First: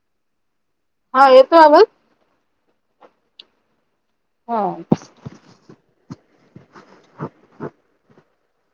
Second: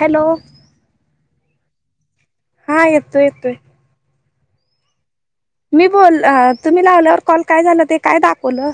Hello. हा, येतोय आवाज. हां, येतोय येतोय. हां. मी बोल तुम्ही लावल्यावर कॉल काय झाल, ते काय दाखवलं.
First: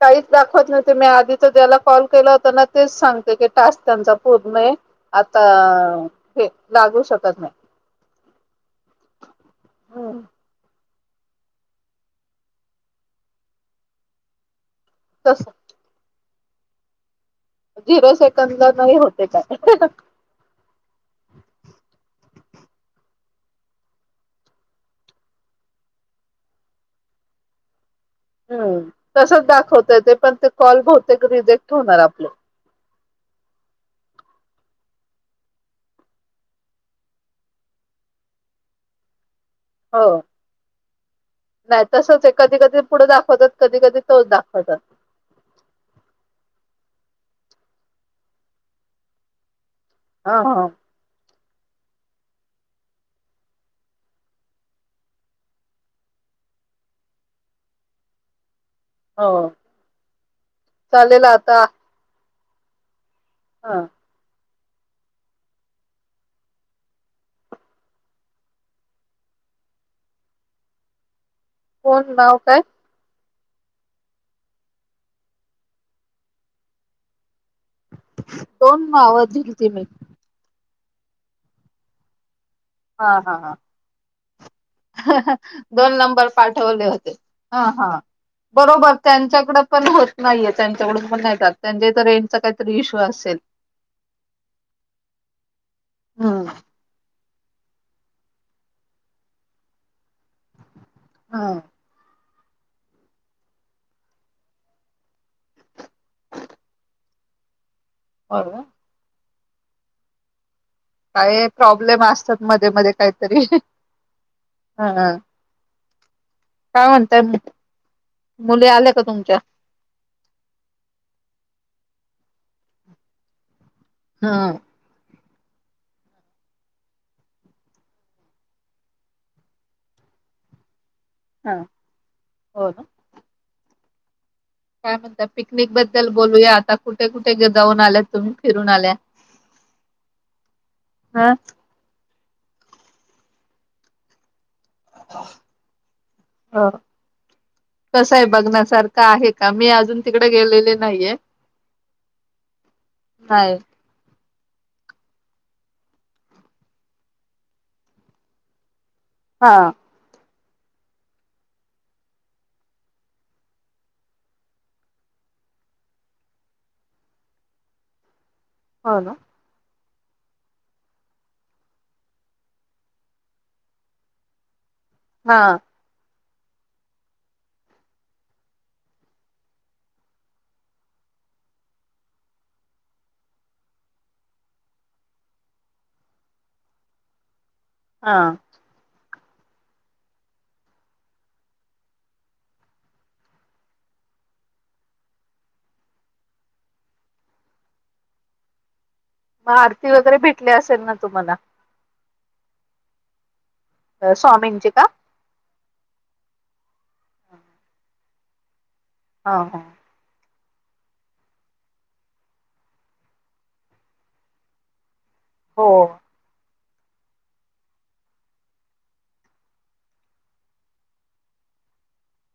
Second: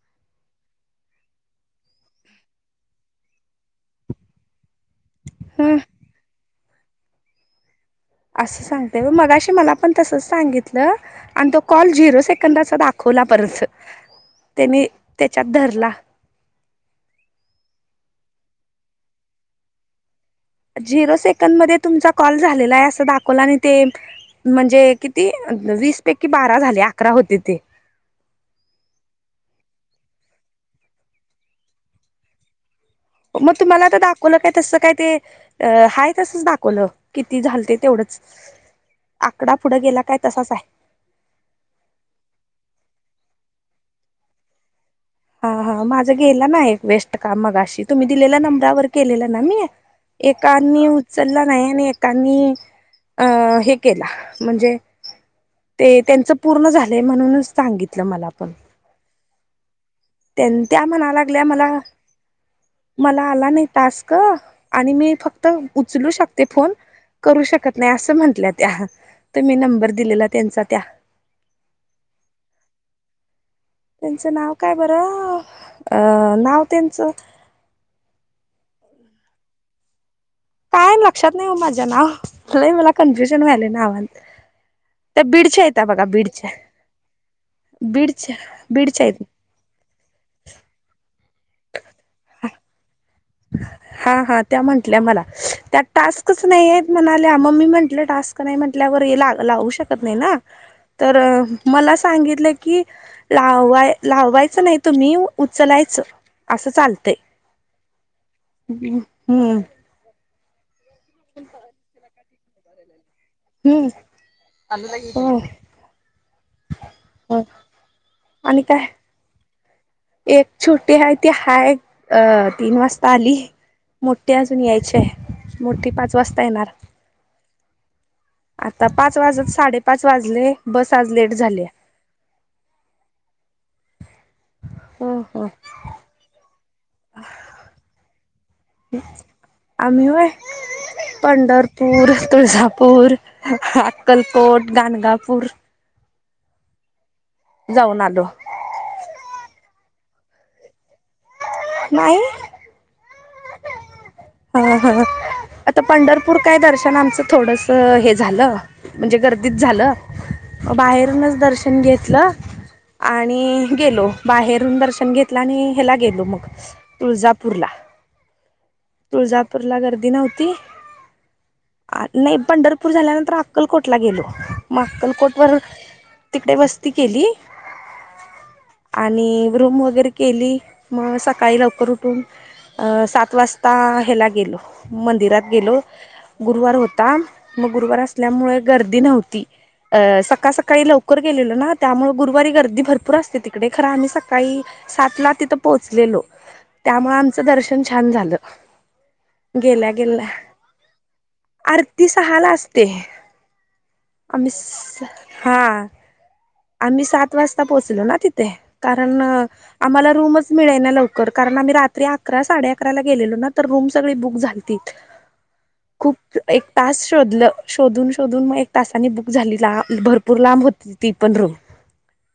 काहीच दाखवत नव्हते. मी आधीच ज्याला कॉल केला होता ना, तेच सांगते की टास्क त्यांचा पूर्ण आहे. आता, ह हे लागू शकत नाही. असं सांगते होय. मगाशी मला पण हम्म तसंच सांगितल. ल. आणि तो कॉल झिरो सेकंदाचा दाखवला परच, ते मी तस त्याच्यात धरला. झिरो सेकंदला नाही होते काय? झिरो सेकंद मध्ये तुमचा कॉल झालेला आहे. असं दाखवला आणि ते, म्हणजे किती? वीस पैकी बारा झाले. अकरा होते ते, हं तसच दाखवतय. ते पण ते कॉल बहूतेक रिजेक्ट होणार आपलं. मग तुम्हाला आता दाखवलं काय? तसं काय ते, अं हाय तसंच दाखवलं. किती झाल ते तेवढंच. आकडा पुढं गेला हो काय तसाच हाय? नाही तसंच आहे. कधी कधी पुढं दाखवतात, कधी कधी तोच दाखवतात. हा हा, माझा गेला ना एक वेस्ट काम, मघाशी तुम्ही दिलेल्या नंबरावर केलेला ना मी. ह ह एकांनी उचलला नाही. आणि एकांनी, अं हे केला म्हणजे, ते, त्यांचं पूर्ण झालं म्हणूनच सांगितलं. मला पण, हो. त्यां, त्या म्हणा चालेल लागल्या आता मला, मला आला नाही ह टास्क. आणि मी फक्त उचलू शकते फोन- करू शकत नाही. असं म्हंटलं त्या, तुम्ही नंबर दिलेला त्यांचा त्या, कोण, नाव काय? त्यांचं नाव काय बरं? अं नाव त्यांचं, दोन नाव दिलती मी. काय लक्षात नाही ओ माझं नाव? लई मला हा हा कन्फ्युजन व्हायल नावात. दोन नंबर पाठवले होते. हा हा, बीडच्या बरोबर बीडच्या आहेत त्यांच्याकडे पण हो नाहीय. त्यांच्याकडून पण नाहीे जात त्यांच्या इथं रेंजचा काहीतरी इश्यू असेल. हा हा. त्या म्हंटल्या मला, त्यात टास्कच हम्म. नाहीय. म्हणाल्या, मग मी म्हटलं टास्क नाही म्हटल्यावर लावू शकत नाही ना. तर, हा मला सांगितलं की, लावाय लावायचं नाही तुम्ही उचलायचं असं चालतंय होय हम्म तरी हम्म हा हा हो काय म्हणताय हो आणि मुली काय आल्या का तुमच्या एक छोटी हाय ती हाय अ तीन वाजता आली मोठी हम्म. अजून यायची आहे मोठी पाच वाजता येणार आता पाच वाजत साडेपाच वाजले बस आज लेट झाल्या होय का काय हो म्हणता हो पिकनिक बद्दल बोलूया आता कुठे कुठे जाऊन आल्या तुम्ही फिरून आल्या आम्ही होय हा पंढर पूर, तुळजापूर, अक्कलकोट, गानगापूर अ जाऊन कसं आहे आलो बघण्यासारखं का आहे का मी अजून तिकडे गेलेले नाहीये नाही हाय हा हा आता पंढरपूर काय दर्शन आमचं थोडसं हे झालं म्हणजे हा गर्दीत झालं म बाहेरूनच दर्शन घेतलं आणि गेलो बाहेरून दर्शन घेतलं आणि ह्याला गेलो मग तुळजापूरला होय तुळजापूरला गर्दी नव्हती नाही पंढरपूर झाल्यानंतर अक्कलकोटला गेलो मग हा अक्कलकोटवरुन तिकडे वस्ती केली आणि रूम वगैरे केली मग सकाळी लवकर उठून अ सात वाजता ह्याला गेलो मंदिरात गेलो गुरुवार होता मग गुरुवार हा. असल्यामुळे गर्दी नव्हती अ सकाळ सकाळी लवकर गेलेलो ना त्यामुळे गुरुवारी गर्दी भरपूर असते तिकडे खरं आम्ही सकाळी सात ला तिथं पोहोचलेलो त्यामुळे आमचं दर्शन छान झालं मग गेल्या आरती वगैरे गेल्या भेटली असेल ना तुम्हाला आरती सहाला असते आम्ही स्वामींची का? हा आम्ही सात वाजता पोहोचलो ना तिथे कारण हा हा. आम्हाला रूमच मिळेना लवकर कारण आम्ही रात्री अकरा साडे अकराला गेलेलो ना तर रूम सगळी बुक झालती [unintelligible] हो हो खूप एक तास शोधलं शोधून शोधून मग एक तासाने बुक झाली ला भरपूर लांब होती ती पण रूम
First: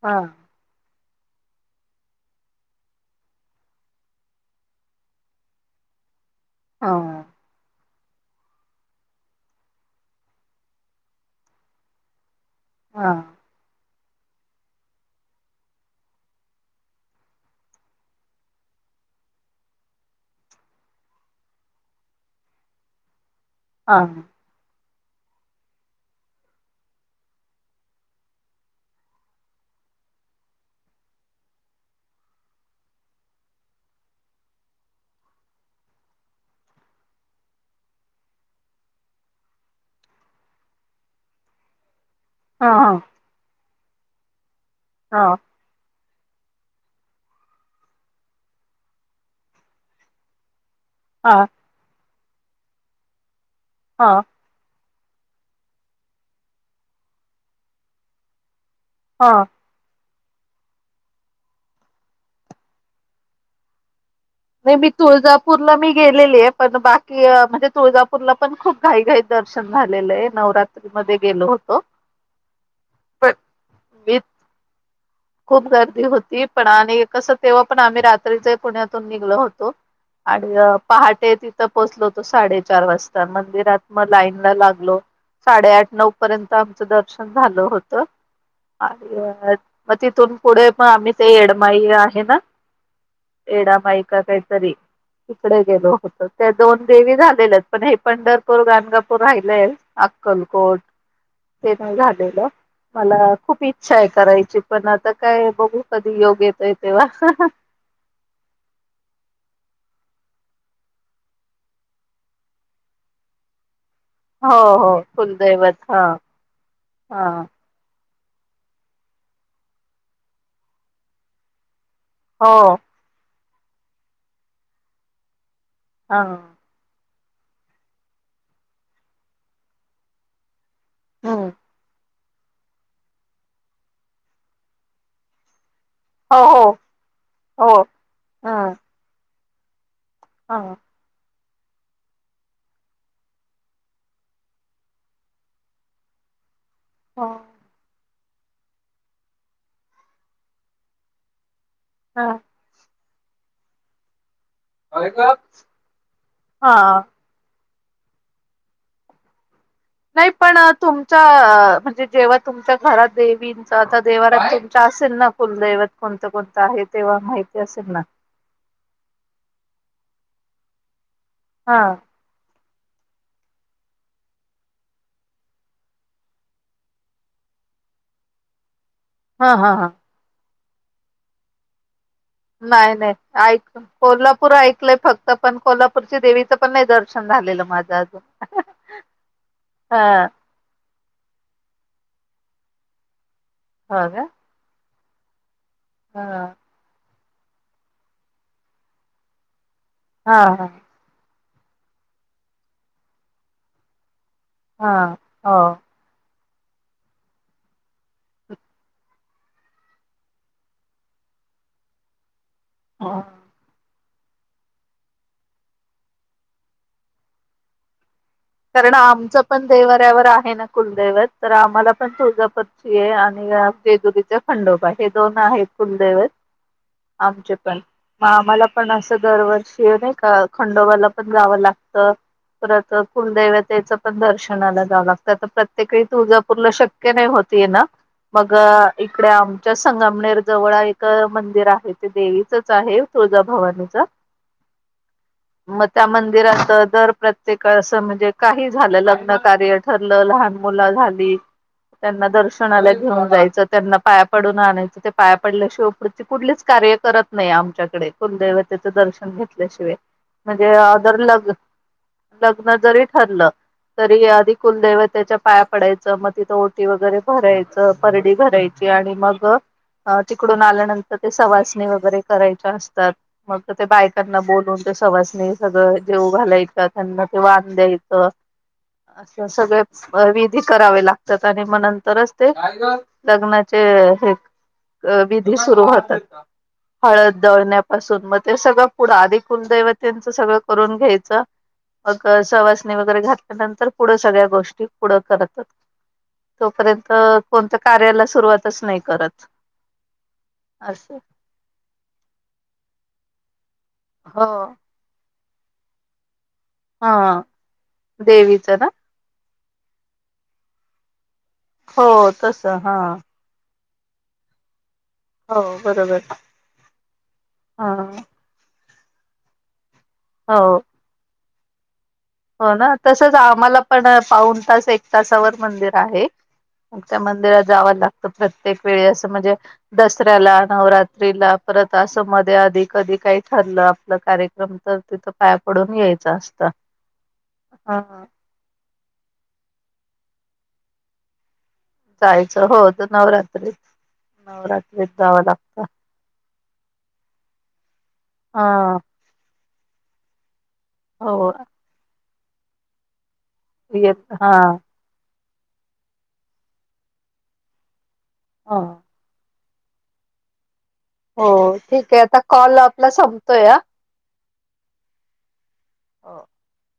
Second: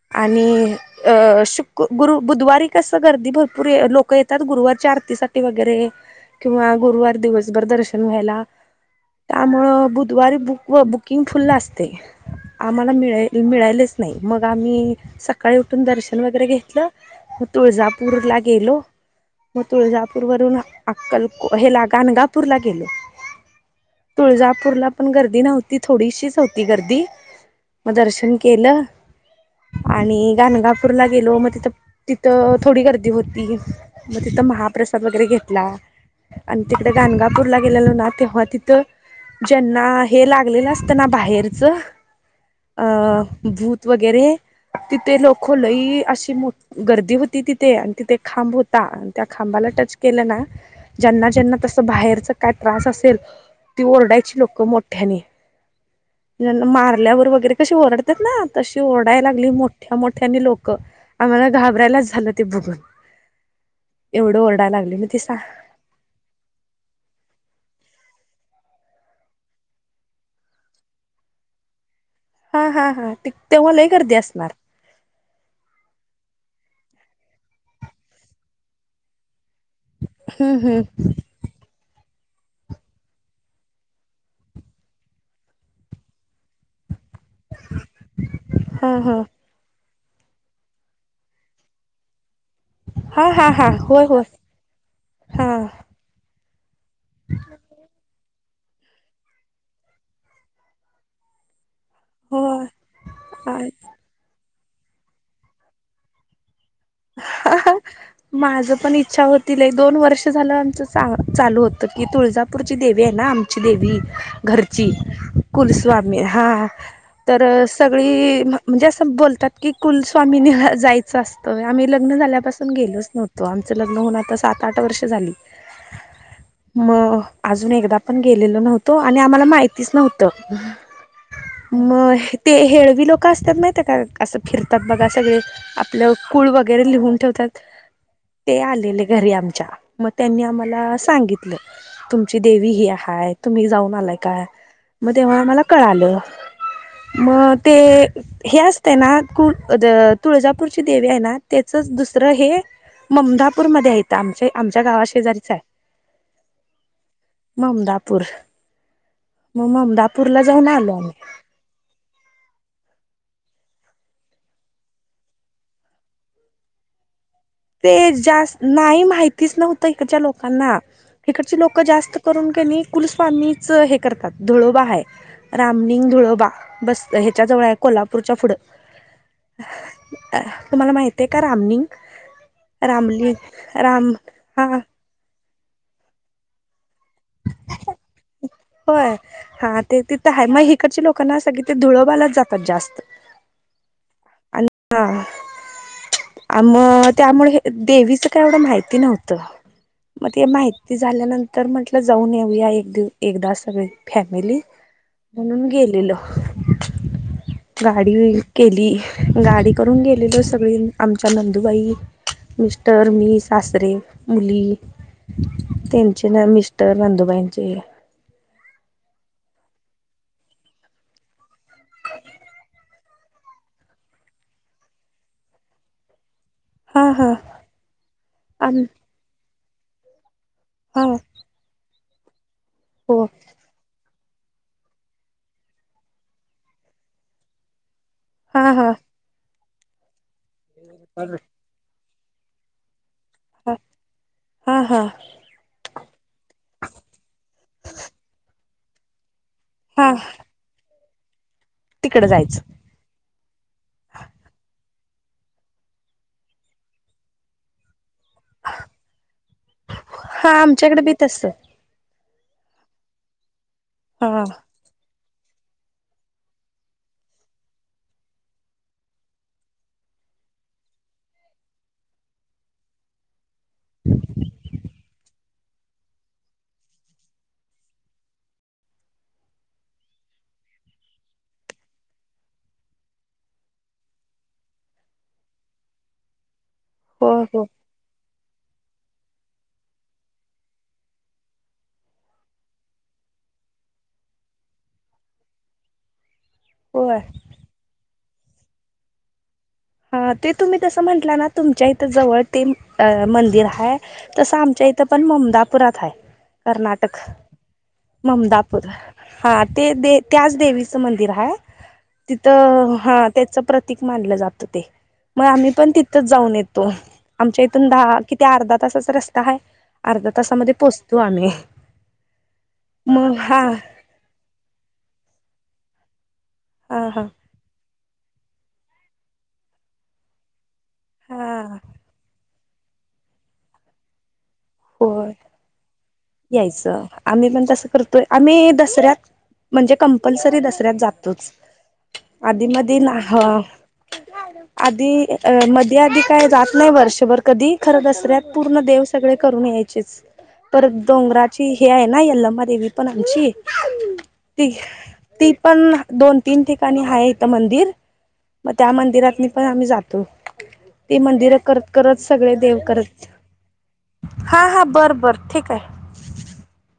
हां आणि अ शुक गुरु बुधवारी कसं गर्दी भरपूर लोकं येतात गुरुवारच्या आरतीसाठी वगैरे किंवा गुरुवार हां दिवसभर दर्शन घ्यायला त्यामुळं बुधवारी बुक बुकिंग फुल्ल असते आम्हाला हां मिळा मिळा नाही मग आम्ही सकाळी उठून दर्शन वगैरे घेतलं मग तुळजापूरला गेलो मग तुळजापूर वरून अक्कलको हेला गाणगापूर ला गेलो हा तुळजापूरला पण गर्दी नव्हती थोडीशीच होती गर्दी मग दर्शन केलं.. आणि गाणगापूरला गेलो मग तिथं तिथं थोडी गर्दी होती. मग तिथं महाप्रसाद वगैरे घेतला. आणि तिकडे गाणगापूरला गेलेल ना तेव्हा तिथं ज्यांना हे लागलेलं असत ना बाहेरचं. हा अ हा. भूत वगैरे, तिथे हां लोक लइ अशी मोठ गर्दी होती तिथे आणि तिथे एक खांब होता आणि त्या खांबाला टच केलं ना. ज्यांना हां ज्यांना तसं बाहेरच काय त्रास असेल ती हां ओरडायची लोक मोठ ठ्यांनी मी म्हंटल मारल्यावर वगैरे कशी ओरडतात ना तशी ओरडाय हां लागली मो मोठ्या मोठ्यानी लोक आम्हाला घाबरायलाच झालं ते बघून. एवढं व्हय ओरडायला मी लागले मग ते सा तुळजापूरला मी गेलेली आहे पण बाकी म्हणजे तुळजापूरला पण खूप घाई घाई दर्शन झालेलं आहे नवरात्र. एप्रिल मध्ये गेलो होतो. हा हा हा पण तेवा लई गर्दी मी असणार. खूप गर्दी होती पण आणि कस तेव्हा पण आम्ही रात्रीचे पुण्यातून निघलो होतो आणि हम्म हम्म पहाटे तिथ तिथं पोचलो होतो साडेचार वाजता मंदिरात म लाईन ला लागलो साडे आठ नऊ पर्यंत आमचं दर्शन झालं होत हा आणि हा म तिथून पुढे म आम्ही ते एडमाई आहे ना हा हा हा एडा माई होय का होय काय तरी हा तिकडे गेलो होतो त्या दोन देवी झालेल्या आहेत पण हे पंढरपूर गाणगापूर राहिलेय अक्कलकोट ते पण झालेलं हो मला खूप इच्छा आहे करायची पण आता काय बघू कधी योग येतोय तेव्हा [inaudible] माझं पण इच्छा होती एक दोन वर्ष झालं आमचं चा चालू होतं की तुळजापूरची देवी आहे ना आम देवी हो घरची हो कुलदैवत हा कुलस्वामी हा हा तर सगळी म्हणजे असं बोलतात की कुलस्वामीनी जायचं असतं तर आम्ही लग्न झाल्यापासून हो गेलोच नव्हतो. आमचं लग्न होऊन आता सात -आठ वर्ष झाली. हा हा हा मग अजून एकदा पण गेलेलो नव्हतो आणि आम्हाला माहितीच नव्हतं. हम्म म हे ते हेळवी लोकं असत्यात माहिती हाय का असं फिरतात बघा सगळे आपल्या हो कूळ हो वगैरे लिहून ठेवतात हो ह ते आलेले घरी आमच्या म त्यांनी ह आम्हाला सांगितलं तुमची देवी ही हाय तुम्ही जाऊन आलाय काय म तेव्हा आम्हाला कळालं हो म ते हे असतं ना कु तुळजापूरची देवी आहे ना त्याचच दुसरं ह हे ममदापूरमध्ये आहेत आमच्या आमच्या गावा शेजारीच आहे. हा ममदापूर म मम नाही पण तुमच म्हणजे जेव्हा तुमच्या घरात देवींच आता देवारा तुमच्या असेल ना, कुलदैवत कोणतं कोणतं आहे तेव्हा माहित? ते जास्त नाही माहितीच नव्हतं इकडच्या लोकांना. इकडचे हा लोक जास्त करून कनय कुलस्वामीच हे करतात धळोबा हाय रामलिंग धुळबा बस ह्याच्या जवळ हाय कोल्हापूरच्या पुढं हा हा हा. तुम्हाला माहिती आहे का रामनिंग? नाही नाही ऐक कोल्हापूर हा ऐकलंय फक्त त पण कोल्हापूरच्या देवीचं पण नाही दर्शन झालेलं माझं अजून. होय हा ते तिथं हाय मग इकडची लोकं ना सगळी ते धुळोबालाच जातात जास्त. हो का? हा. हा. मग त्यामुळ हे देवीचं काय एवढं माहिती नव्हतं. मग हा ते हा माहि ती झाल्यानंतर म्हंटलं जाऊन येऊया एक दि एकदा सगळी फॅमिली, हा हो म्हणून गेलेलो गाडी केली. गाडी करून गेलेलो सगळी आमच्या नंदुबाई, मिस्टर, हो मी सासरे, मुली, त्यांचे ना मिस्टर नंदूबाईंचे. कारण आमचं पण देवाऱ्यावर आहे ना कुलदैवत तर आम्हाला पण तुळजापत ये आणि जेजुरीचे खंडोबा हे दोन आहेत कुलदैवत हा हा आमचे पण मग आम्हाला आम पण असं दरवर्षी हे नाही का हा खंडोबाला पण जावं लागत परत हो कुलदैवत च पण दर्शनाला जावं लागतं तर प्रत्येकवेळी तुळजापूरला शक्य नाही होत येणं. मग हा हा इकडे आमच्या संगमनेर जवळ एक मंदिर आहे ते देवीचच आहे हा तुळजाभवानीच. हा हा मग त्या मंदिरात दर प्रत्येक म्हणजे काही झालं लग्न कार्य हा ठरलं लहान मुल झाली त्यांना तिकडं जायचं दर्शनाला घेऊन जायचं. त्यांना पाया पडून आणायच ते पाया पडल्या शिवाय कुठलीच कार्य करत नाही आमच्याकडे. कुलदैवतेचं दर्शन घेतल्याशिवाय हा म्हणजे आमच्याकडे बी जर तस लग्न जरी ठरल तरी हा आधी कुलदैवतेच्या पाया पडायचं मग तिथं ओटी वगैरे भरायचं परडी भरायची आणि मग अ तिकडून आल्यानंतर ते सवासणी वगैरे करायच्या असतात. मग ते बायकांना बोलून ते सहवासणी सगळं जेव घालायत का त्यांना ते वान द्यायच असं सगळ विधी करावे लागतात आणि मग नंतरच ते लग्नाचे हे अ विधी सुरू होतात. हो हळद हो दळण्यापासून मग ते सगळं पुढं आधी कुलदैवतेचं सगळं करून घ्यायचं मग सवासणी वगैरे घातल्यानंतर पुढं सगळ्या गोष्टी पुढं करतात. तोपर्यंत होय कोणत्या कार्याला सुरुवातच नाही करत. हा ते तुम्ही तसं असं म्हंटलं ना तुमच्या इथं जवळ ते मंदिर हाय तसं हो आमच्या इथ त पण ममदापुरात हाय कर्नाटक हा देवीचं ममदापूर. ना हा ते दे त्याच देवीचं मंदिर हाय हो तस तिथं हा त्येच प्रतीक मानलं जातं ते. मग हो आम्ही पण बरोबर तिथच जाऊन येतो, आमच्या इथून हा दहा किती अर्धा तासाचा रस्ता हाय. अर्धा तासामध्ये हो पोहोचतो आम्ही. हो ना तसच मग हा आम्हाला पण पाऊन तास एक तासावर मंदिर आहे. हा त्या हा मंदिरात जाव लागतं प्रत्येक वेळेसं म्हणजे दसऱ्याला नवरात्रीला हा परत असं मध्ये अधी, कधी काही ठरलं आपलं कार्य जमतं होय तिथं पाया पडून यायचं असतं. यायचं आम्ही पण तसं करतोय आम्ही दसऱ्यात म्हणजे कंपल्सरी दसऱ्यात जातोच. जायचं आधी हो मधी तर ना, ह. नवरात्रीत नवरात्रीत आधी जावं अ लागतं मधी-आधी काय जात नाही वर्ष कधी खर दसऱ्यात पूर्ण हा देव सगळे करून यायचीच, परत हो डोंगराची हे आहे ना, यल्लमादेवी पण आमची, येत हा ती ती पण दोन -तीन ठिकाणी हाय इथं मंदिर, मग ह त्या मंदिरात मी पण आम्ही जातो, ती हो मदिरं करत- करत सगळे देव करत हो या? हा, हा बरं, बरं ठीक हाय. [unintelligible]